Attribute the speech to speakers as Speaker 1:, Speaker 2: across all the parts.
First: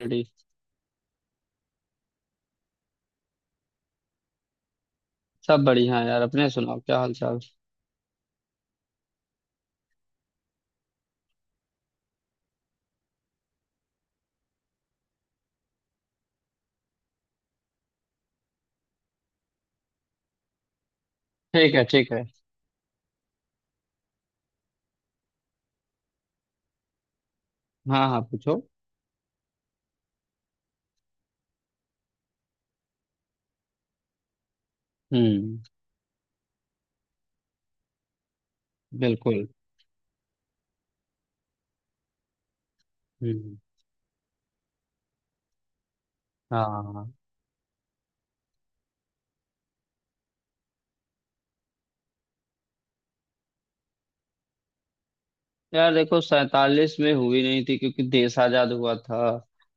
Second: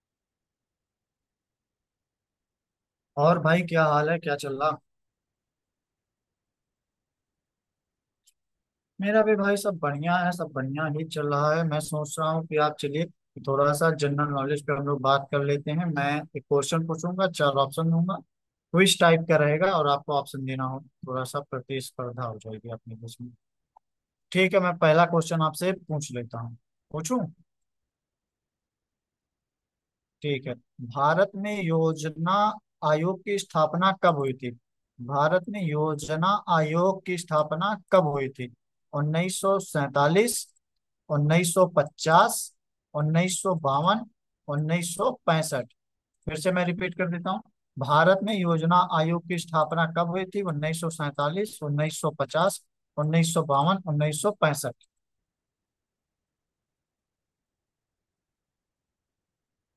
Speaker 1: Ready.
Speaker 2: और भाई, क्या हाल है? क्या चल रहा?
Speaker 1: सब बढ़िया है यार, अपने सुनाओ क्या हाल चाल।
Speaker 2: मेरा भी भाई, सब बढ़िया है। सब बढ़िया ही चल रहा है। मैं सोच रहा हूँ कि आप चलिए, थोड़ा सा जनरल नॉलेज पे हम लोग बात कर लेते हैं। मैं एक क्वेश्चन पूछूंगा, चार ऑप्शन दूंगा। क्विज टाइप का रहेगा और आपको ऑप्शन देना हो। थोड़ा सा
Speaker 1: ठीक है, ठीक है।
Speaker 2: प्रतिस्पर्धा हो जाएगी अपने बीच में। ठीक है, मैं पहला क्वेश्चन आपसे पूछ लेता हूँ, पूछूं?
Speaker 1: हाँ हाँ, पूछो।
Speaker 2: ठीक है। भारत में योजना आयोग की स्थापना कब हुई थी? भारत
Speaker 1: हम्म।
Speaker 2: में योजना आयोग की स्थापना कब हुई थी?
Speaker 1: बिल्कुल।
Speaker 2: 1947, 1950,
Speaker 1: हम्म।
Speaker 2: 1952, 1965? फिर से
Speaker 1: हाँ
Speaker 2: मैं
Speaker 1: हाँ,
Speaker 2: रिपीट कर
Speaker 1: हाँ।
Speaker 2: देता हूँ। भारत में योजना आयोग की स्थापना कब हुई थी? 1947, 1950, 1952, 1965?
Speaker 1: यार देखो, सैतालीस में हुई नहीं थी क्योंकि देश आजाद हुआ था।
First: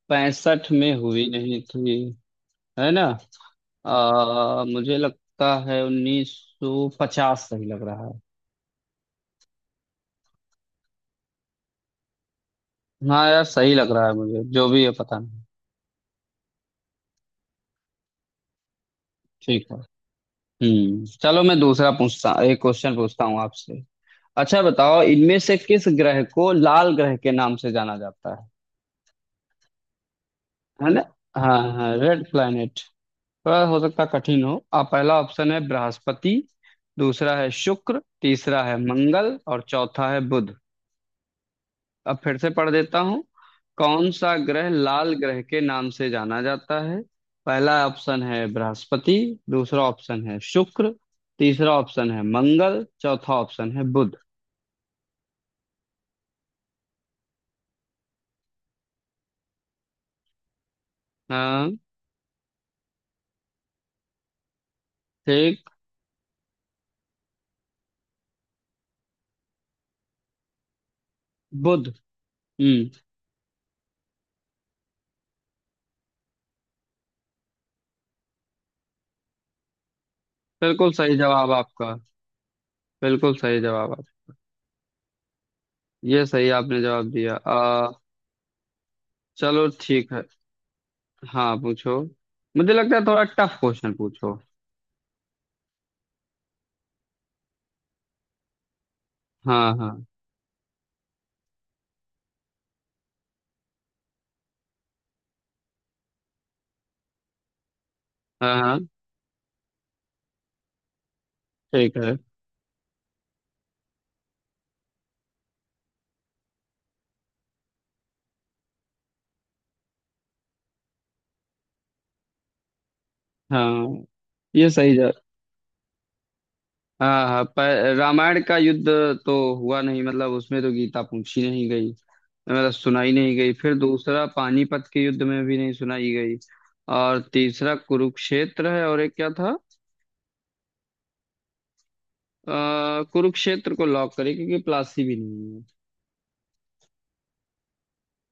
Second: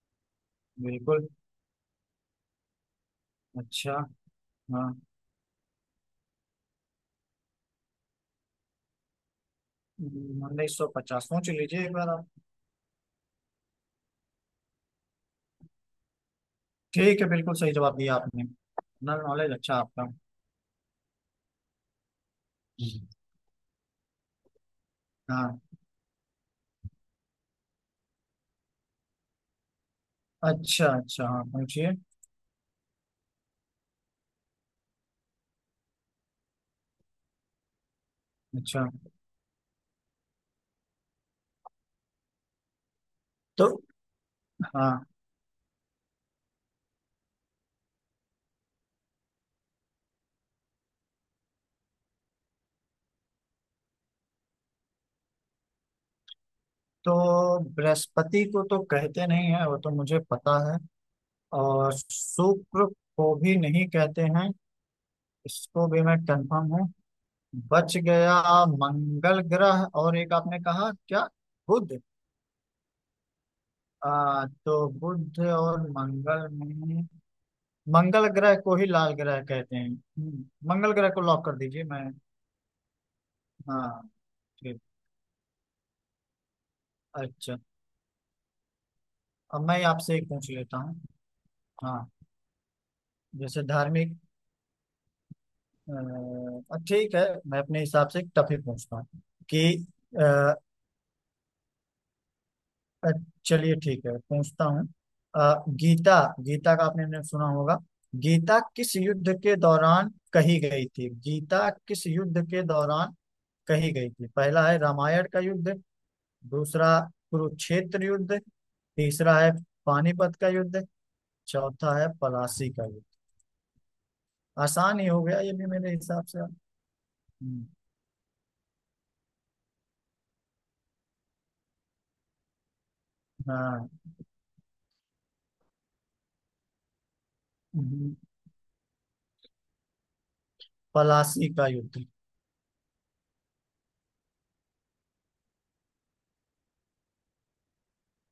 Speaker 1: पैंसठ में
Speaker 2: बिल्कुल।
Speaker 1: हुई नहीं थी, है ना।
Speaker 2: अच्छा। हाँ।
Speaker 1: मुझे लगता है उन्नीस सौ पचास सही लग रहा है।
Speaker 2: 1950, सोच लीजिए एक बार आप।
Speaker 1: हाँ यार, सही लग रहा है मुझे, जो भी है पता नहीं।
Speaker 2: ठीक है। बिल्कुल सही जवाब दिया आपने। जनरल नॉलेज
Speaker 1: ठीक
Speaker 2: अच्छा
Speaker 1: है।
Speaker 2: आपका।
Speaker 1: चलो मैं दूसरा पूछता एक क्वेश्चन पूछता हूँ आपसे। अच्छा बताओ, इनमें से
Speaker 2: हाँ।
Speaker 1: किस ग्रह को लाल ग्रह के नाम से जाना जाता है
Speaker 2: अच्छा
Speaker 1: है ना।
Speaker 2: अच्छा। हाँ,
Speaker 1: हाँ
Speaker 2: पूछिए।
Speaker 1: हाँ, रेड प्लैनेट। थोड़ा हो सकता है कठिन हो। पहला ऑप्शन है बृहस्पति, दूसरा है शुक्र, तीसरा है
Speaker 2: अच्छा।
Speaker 1: मंगल और चौथा है बुध। अब फिर से पढ़ देता हूँ।
Speaker 2: तो
Speaker 1: कौन सा ग्रह
Speaker 2: हाँ,
Speaker 1: लाल ग्रह के नाम से जाना जाता है। पहला ऑप्शन है बृहस्पति, दूसरा ऑप्शन है शुक्र, तीसरा ऑप्शन है मंगल, चौथा ऑप्शन है बुध।
Speaker 2: तो बृहस्पति को तो कहते नहीं है, वो तो मुझे पता है।
Speaker 1: हाँ।
Speaker 2: और शुक्र को भी नहीं कहते हैं।
Speaker 1: ठीक।
Speaker 2: इसको भी मैं कंफर्म हूँ। बच गया मंगल ग्रह और एक, आपने कहा क्या?
Speaker 1: बुध।
Speaker 2: बुध।
Speaker 1: हम्म।
Speaker 2: तो बुध और मंगल में मंगल ग्रह को ही लाल ग्रह कहते हैं। हम्म।
Speaker 1: बिल्कुल
Speaker 2: मंगल ग्रह
Speaker 1: सही
Speaker 2: को लॉक
Speaker 1: जवाब
Speaker 2: कर दीजिए।
Speaker 1: आपका।
Speaker 2: मैं
Speaker 1: बिल्कुल सही जवाब
Speaker 2: हाँ
Speaker 1: आप,
Speaker 2: ठीक।
Speaker 1: ये सही आपने जवाब दिया।
Speaker 2: अच्छा, अब
Speaker 1: चलो
Speaker 2: मैं
Speaker 1: ठीक
Speaker 2: आपसे
Speaker 1: है।
Speaker 2: एक पूछ लेता हूँ।
Speaker 1: हाँ पूछो।
Speaker 2: हाँ,
Speaker 1: मुझे लगता है थोड़ा टफ
Speaker 2: जैसे
Speaker 1: क्वेश्चन
Speaker 2: धार्मिक।
Speaker 1: पूछो।
Speaker 2: ठीक है, मैं अपने हिसाब से टफ ही पूछता हूँ कि
Speaker 1: हाँ हाँ।
Speaker 2: अ, अ, चलिए, ठीक है, पूछता हूँ। गीता गीता का आपने ने सुना होगा।
Speaker 1: हाँ
Speaker 2: गीता
Speaker 1: हाँ।
Speaker 2: किस युद्ध के दौरान कही गई थी? गीता
Speaker 1: ठीक
Speaker 2: किस
Speaker 1: है।
Speaker 2: युद्ध के दौरान कही गई थी? पहला है रामायण का युद्ध, दूसरा कुरुक्षेत्र युद्ध, तीसरा है पानीपत का युद्ध, चौथा है पलासी का युद्ध।
Speaker 1: हाँ, ये सही
Speaker 2: आसान ही
Speaker 1: जवाब।
Speaker 2: हो गया ये भी मेरे हिसाब से।
Speaker 1: हाँ हाँ, पर रामायण का युद्ध तो हुआ नहीं, मतलब उसमें तो गीता पूछी नहीं गई, मतलब सुनाई नहीं गई। फिर
Speaker 2: हाँ,
Speaker 1: दूसरा पानीपत के युद्ध में भी नहीं सुनाई गई। और तीसरा कुरुक्षेत्र है, और एक क्या था।
Speaker 2: पलासी का युद्ध।
Speaker 1: कुरुक्षेत्र को लॉक करें क्योंकि प्लासी भी नहीं है।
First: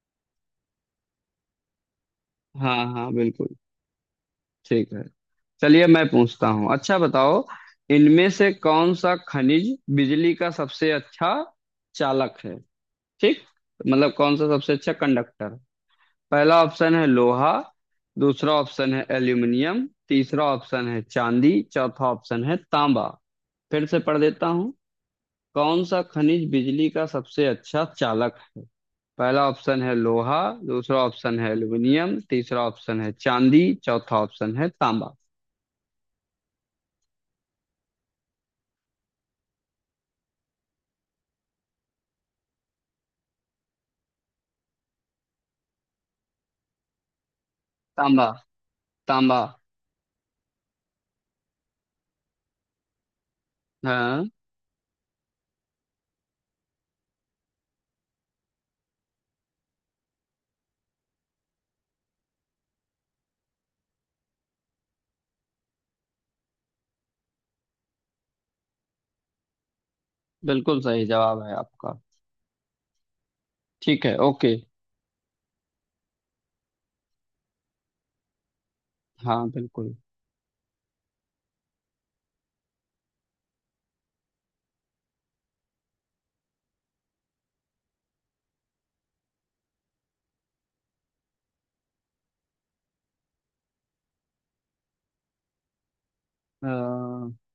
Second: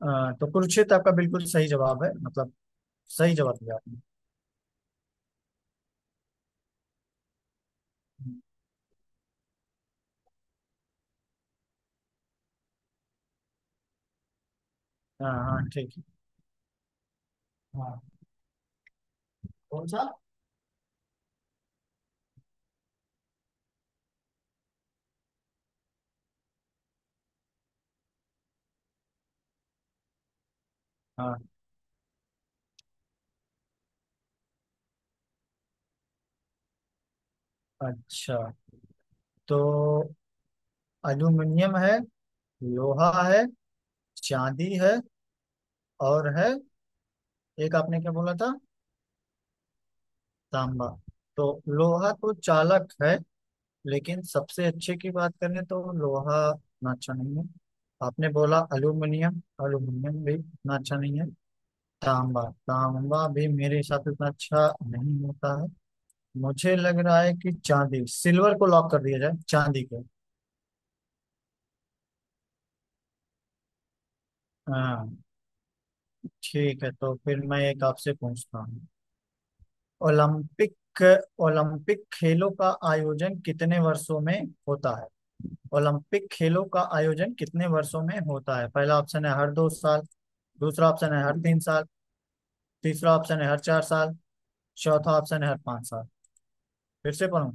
Speaker 2: हाँ, तो कुरुक्षेत्र आपका बिल्कुल सही जवाब है। मतलब
Speaker 1: हाँ हाँ,
Speaker 2: सही
Speaker 1: बिल्कुल।
Speaker 2: जवाब दिया आपने।
Speaker 1: ठीक है। चलिए मैं पूछता हूँ। अच्छा बताओ, इनमें से कौन सा खनिज बिजली का सबसे अच्छा चालक है। ठीक, मतलब कौन सा सबसे अच्छा
Speaker 2: हाँ
Speaker 1: कंडक्टर।
Speaker 2: हाँ, ठीक है।
Speaker 1: पहला ऑप्शन है लोहा,
Speaker 2: हाँ।
Speaker 1: दूसरा ऑप्शन है एल्यूमिनियम,
Speaker 2: कौन सा?
Speaker 1: तीसरा ऑप्शन है चांदी, चौथा ऑप्शन है तांबा। फिर से पढ़ देता हूँ। कौन सा खनिज बिजली का सबसे अच्छा चालक है। पहला ऑप्शन है लोहा, दूसरा
Speaker 2: हाँ,
Speaker 1: ऑप्शन है एल्यूमिनियम, तीसरा ऑप्शन है चांदी, चौथा ऑप्शन है तांबा।
Speaker 2: अच्छा। तो एल्यूमिनियम है, लोहा है, चांदी है, और है एक। आपने क्या
Speaker 1: तांबा।
Speaker 2: बोला था?
Speaker 1: तांबा।
Speaker 2: तांबा। तो लोहा तो चालक है लेकिन
Speaker 1: हाँ,
Speaker 2: सबसे अच्छे की बात करें तो लोहा उतना अच्छा नहीं है। आपने बोला अल्यूमिनियम, अल्यूमिनियम भी उतना अच्छा नहीं है। तांबा, तांबा भी मेरे हिसाब से उतना अच्छा नहीं होता है। मुझे लग रहा है कि चांदी, सिल्वर को लॉक कर दिया जाए, चांदी को।
Speaker 1: बिल्कुल सही जवाब है आपका। ठीक है, ओके।
Speaker 2: हाँ, ठीक है। तो फिर मैं एक आपसे पूछता हूँ।
Speaker 1: हाँ बिल्कुल।
Speaker 2: ओलंपिक ओलंपिक खेलों का आयोजन कितने वर्षों में होता है? ओलंपिक खेलों का आयोजन कितने वर्षों में होता है? पहला ऑप्शन है हर 2 साल, दूसरा ऑप्शन है हर 3 साल, तीसरा ऑप्शन है हर 4 साल, चौथा ऑप्शन है हर 5 साल। फिर से
Speaker 1: अ,
Speaker 2: पढ़ूं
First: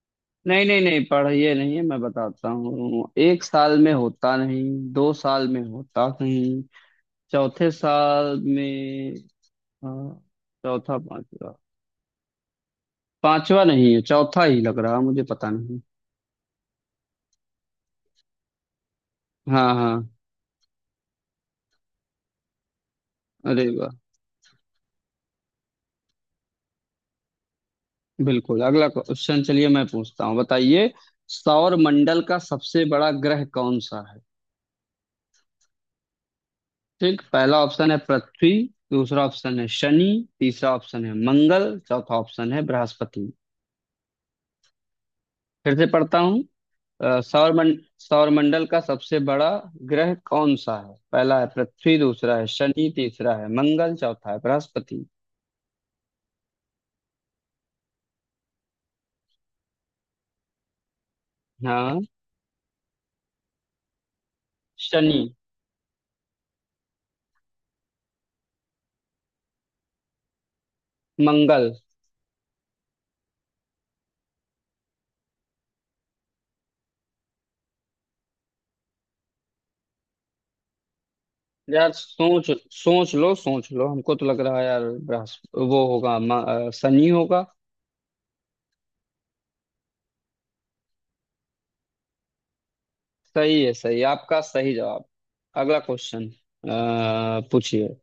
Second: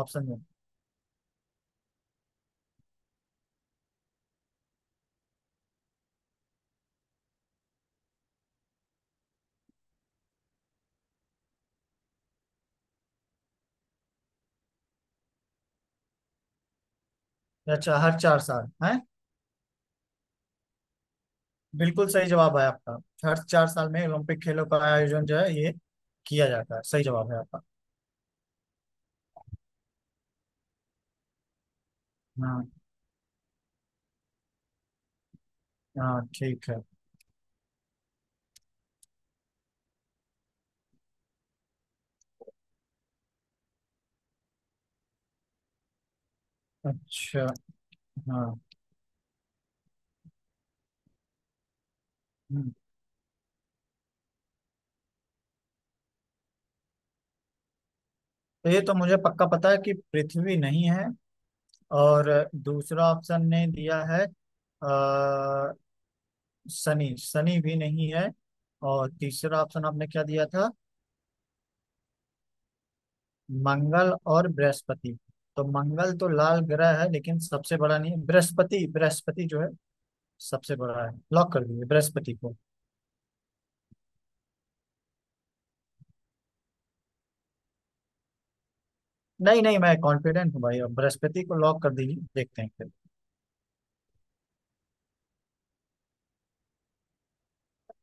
Speaker 2: ऑप्शन दो?
Speaker 1: नहीं नहीं नहीं पढ़िए, नहीं है, मैं बताता हूँ। एक साल में होता नहीं, दो साल में होता नहीं, चौथे साल में। अ, चौथा, पांचवा। पांचवा नहीं है, चौथा ही लग रहा, मुझे पता नहीं।
Speaker 2: अच्छा, हर 4 साल है।
Speaker 1: हाँ हाँ।
Speaker 2: बिल्कुल सही जवाब है आपका। हर चार
Speaker 1: अरे
Speaker 2: साल
Speaker 1: वाह।
Speaker 2: में ओलंपिक खेलों का आयोजन जो है ये किया जाता है। सही जवाब है आपका।
Speaker 1: बिल्कुल। अगला क्वेश्चन, चलिए मैं पूछता हूँ। बताइए, सौर मंडल का
Speaker 2: हाँ
Speaker 1: सबसे बड़ा ग्रह कौन सा है।
Speaker 2: हाँ, ठीक है।
Speaker 1: ठीक। पहला ऑप्शन है पृथ्वी, दूसरा ऑप्शन है शनि, तीसरा ऑप्शन है मंगल, चौथा ऑप्शन है बृहस्पति। फिर से पढ़ता हूँ।
Speaker 2: अच्छा। हाँ।
Speaker 1: सौरमंडल का सबसे बड़ा ग्रह कौन सा है। पहला है पृथ्वी, दूसरा है
Speaker 2: हम्म,
Speaker 1: शनि, तीसरा है मंगल, चौथा है बृहस्पति।
Speaker 2: तो ये तो मुझे पक्का पता है कि पृथ्वी नहीं है।
Speaker 1: हाँ।
Speaker 2: और दूसरा ऑप्शन ने दिया है
Speaker 1: शनि।
Speaker 2: अ, शनि शनि भी नहीं है। और तीसरा ऑप्शन आपने क्या दिया था?
Speaker 1: मंगल।
Speaker 2: मंगल और बृहस्पति। तो मंगल तो लाल ग्रह है लेकिन सबसे बड़ा नहीं है। बृहस्पति बृहस्पति जो है सबसे बड़ा है। लॉक कर दीजिए
Speaker 1: यार
Speaker 2: बृहस्पति
Speaker 1: सोच
Speaker 2: को।
Speaker 1: सोच लो, सोच लो, हमको तो लग रहा है यार बृहस्पति वो होगा। शनि होगा।
Speaker 2: नहीं नहीं, मैं कॉन्फिडेंट हूँ भाई। अब बृहस्पति को लॉक कर दीजिए, देखते हैं फिर।
Speaker 1: सही है, सही आपका सही जवाब। अगला क्वेश्चन पूछिए।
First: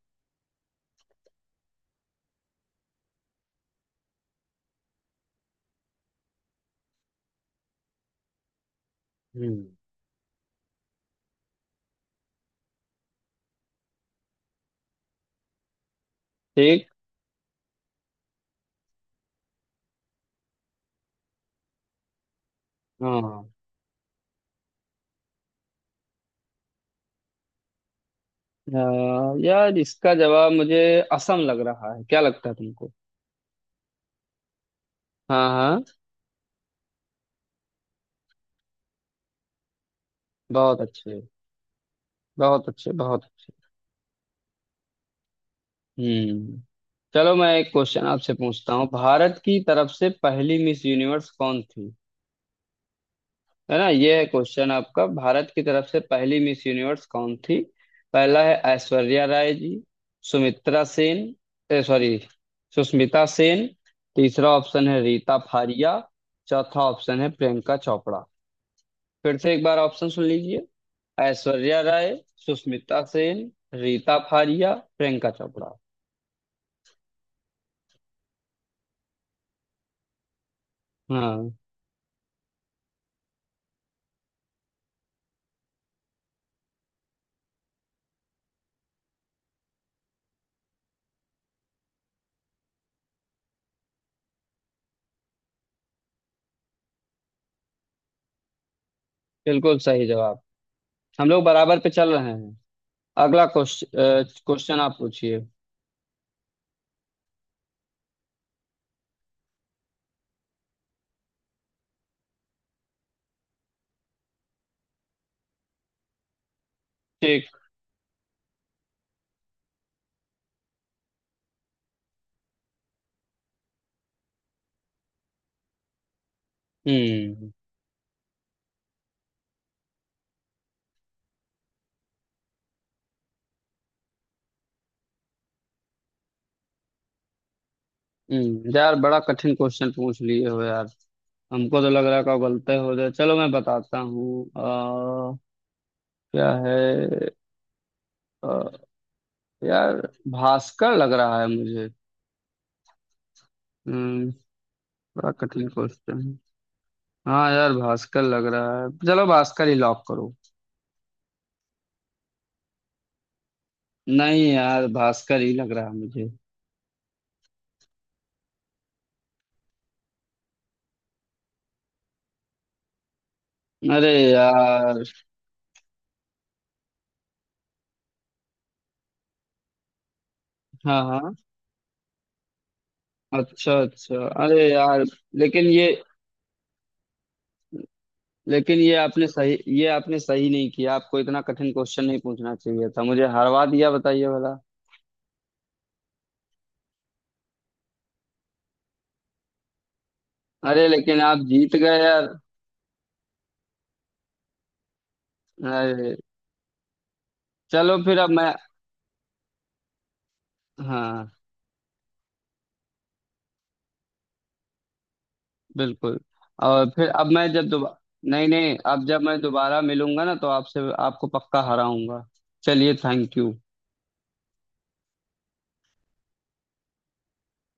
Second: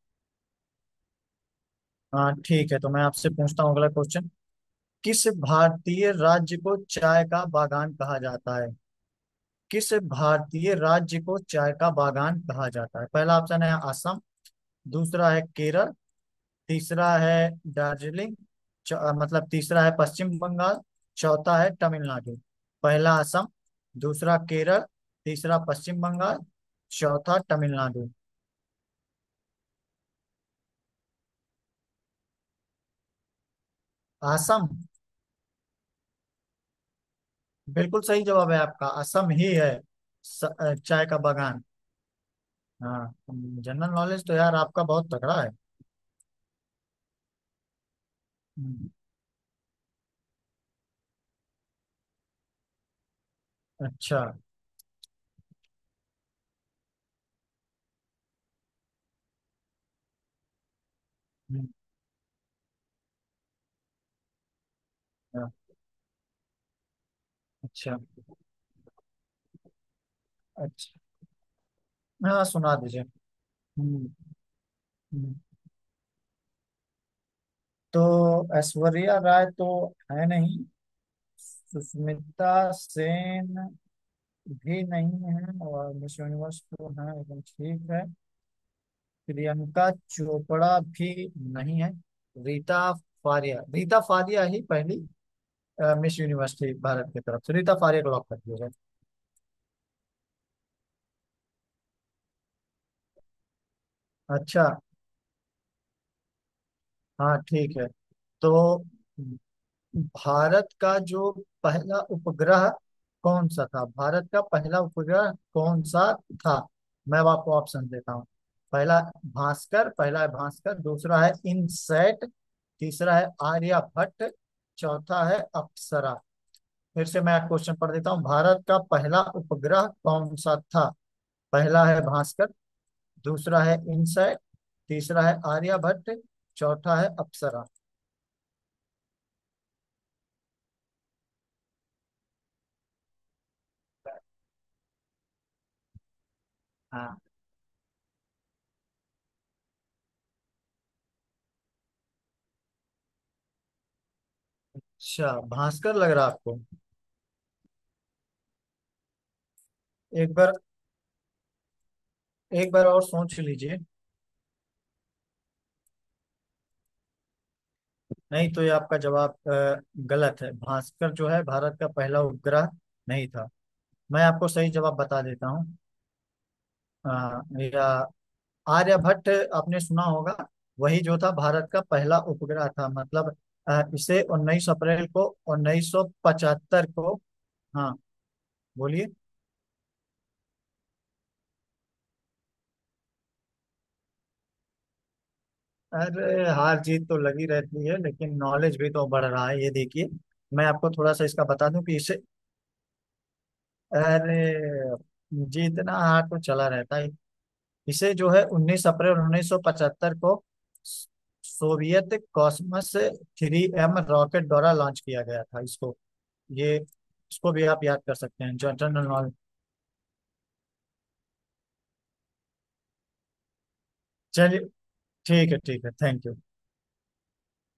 Speaker 2: हाँ, ठीक है। तो मैं आपसे पूछता हूँ अगला क्वेश्चन। किस भारतीय राज्य को चाय का बागान कहा जाता है?
Speaker 1: हम्म।
Speaker 2: किस भारतीय राज्य को चाय का बागान कहा जाता है? पहला ऑप्शन है असम, दूसरा है केरल,
Speaker 1: ठीक।
Speaker 2: तीसरा है दार्जिलिंग। मतलब तीसरा है पश्चिम बंगाल। चौथा है तमिलनाडु। पहला
Speaker 1: हाँ।
Speaker 2: असम, दूसरा केरल, तीसरा पश्चिम बंगाल, चौथा तमिलनाडु।
Speaker 1: यार इसका जवाब मुझे असम लग रहा है, क्या लगता है तुमको।
Speaker 2: असम।
Speaker 1: हाँ हाँ।
Speaker 2: बिल्कुल सही जवाब है आपका, असम ही है।
Speaker 1: बहुत
Speaker 2: चाय का
Speaker 1: अच्छे।
Speaker 2: बागान।
Speaker 1: बहुत अच्छे,
Speaker 2: हाँ,
Speaker 1: बहुत अच्छे।
Speaker 2: जनरल नॉलेज तो यार आपका बहुत तगड़ा है।
Speaker 1: हम्म। चलो मैं एक क्वेश्चन आपसे पूछता हूँ।
Speaker 2: हम्म।
Speaker 1: भारत की तरफ से पहली मिस यूनिवर्स कौन थी, है ना। ये
Speaker 2: अच्छा।
Speaker 1: है क्वेश्चन आपका। भारत की तरफ से पहली मिस यूनिवर्स कौन थी। पहला है ऐश्वर्या राय जी, सुमित्रा सेन
Speaker 2: हम्म।
Speaker 1: ए सॉरी सुष्मिता सेन, तीसरा ऑप्शन है रीता
Speaker 2: हाँ।
Speaker 1: फारिया, चौथा ऑप्शन है प्रियंका
Speaker 2: अच्छा
Speaker 1: चोपड़ा। फिर से एक बार ऑप्शन सुन लीजिए।
Speaker 2: अच्छा।
Speaker 1: ऐश्वर्या राय,
Speaker 2: हाँ, सुना दीजिए।
Speaker 1: सुष्मिता सेन,
Speaker 2: हम्म।
Speaker 1: रीता फारिया, प्रियंका
Speaker 2: हम्म।
Speaker 1: चोपड़ा।
Speaker 2: तो ऐश्वर्या राय तो है नहीं,
Speaker 1: हाँ,
Speaker 2: सुष्मिता सेन भी नहीं है। और मिस यूनिवर्स तो है, एकदम ठीक है। प्रियंका चोपड़ा भी नहीं है। रीता रीता फारिया ही पहली मिस यूनिवर्स थी भारत की तरफ से। रीता फारिया को लॉक कर दिया जाए।
Speaker 1: बिल्कुल सही जवाब। हम लोग बराबर पे चल रहे हैं। अगला क्वेश्चन
Speaker 2: अच्छा।
Speaker 1: क्वेश्चन आप पूछिए।
Speaker 2: हाँ, ठीक है। तो भारत का जो पहला उपग्रह कौन सा था? भारत का पहला उपग्रह कौन सा था? मैं अब
Speaker 1: ठीक।
Speaker 2: आपको ऑप्शन देता हूँ। पहला पहला है भास्कर, दूसरा है इनसैट, तीसरा है आर्यभट्ट, चौथा है अप्सरा। फिर से मैं
Speaker 1: हम्म।
Speaker 2: क्वेश्चन पढ़ देता हूँ। भारत का पहला उपग्रह कौन सा था? पहला है भास्कर, दूसरा है इनसैट, तीसरा है आर्यभट्ट, चौथा है अप्सरा।
Speaker 1: यार, बड़ा कठिन क्वेश्चन पूछ लिए हो यार। हमको तो लग रहा है का गलते हो जाए। चलो मैं बताता हूँ। क्या
Speaker 2: हाँ।
Speaker 1: है। अ, यार भास्कर लग रहा है मुझे। हम्म। बड़ा
Speaker 2: अच्छा,
Speaker 1: कठिन
Speaker 2: भास्कर लग रहा
Speaker 1: क्वेश्चन।
Speaker 2: है आपको।
Speaker 1: हाँ यार, भास्कर लग रहा है, चलो भास्कर ही लॉक करो।
Speaker 2: एक बार, एक बार और सोच लीजिए।
Speaker 1: नहीं यार, भास्कर ही लग रहा है मुझे।
Speaker 2: नहीं, तो ये आपका जवाब गलत है। भास्कर जो है भारत का पहला उपग्रह नहीं था।
Speaker 1: अरे
Speaker 2: मैं आपको सही जवाब
Speaker 1: यार।
Speaker 2: बता देता हूँ। अ, या आर्यभट्ट आपने सुना होगा, वही
Speaker 1: हाँ
Speaker 2: जो था
Speaker 1: हाँ।
Speaker 2: भारत का पहला उपग्रह था मतलब।
Speaker 1: अच्छा
Speaker 2: इसे
Speaker 1: अच्छा,
Speaker 2: 19
Speaker 1: अरे यार।
Speaker 2: अप्रैल को
Speaker 1: लेकिन ये
Speaker 2: 1975 को। हाँ,
Speaker 1: लेकिन
Speaker 2: बोलिए।
Speaker 1: ये आपने सही नहीं किया, आपको इतना कठिन क्वेश्चन नहीं पूछना चाहिए था, मुझे हरवा दिया, बताइए भला।
Speaker 2: अरे, हार जीत तो लगी रहती है लेकिन नॉलेज भी तो बढ़ रहा है, ये देखिए। मैं
Speaker 1: अरे
Speaker 2: आपको थोड़ा
Speaker 1: लेकिन
Speaker 2: सा
Speaker 1: आप
Speaker 2: इसका बता
Speaker 1: जीत
Speaker 2: दूं कि
Speaker 1: गए
Speaker 2: इसे,
Speaker 1: यार।
Speaker 2: अरे जीतना
Speaker 1: अरे।
Speaker 2: हाथ तो चला रहता है।
Speaker 1: चलो
Speaker 2: इसे
Speaker 1: फिर अब
Speaker 2: जो है
Speaker 1: मैं,
Speaker 2: 19 अप्रैल 1975 को
Speaker 1: हाँ
Speaker 2: सोवियत कॉस्मस 3M रॉकेट द्वारा लॉन्च किया गया था इसको।
Speaker 1: बिल्कुल।
Speaker 2: ये
Speaker 1: और फिर अब मैं
Speaker 2: इसको भी
Speaker 1: जब
Speaker 2: आप
Speaker 1: दोबारा
Speaker 2: याद कर सकते
Speaker 1: नहीं
Speaker 2: हैं
Speaker 1: नहीं, अब
Speaker 2: जनरल
Speaker 1: जब
Speaker 2: नॉलेज।
Speaker 1: मैं दोबारा मिलूंगा ना तो आपसे, आपको पक्का हराऊंगा। चलिए थैंक यू।
Speaker 2: चलिए, ठीक है ठीक है। Thank you.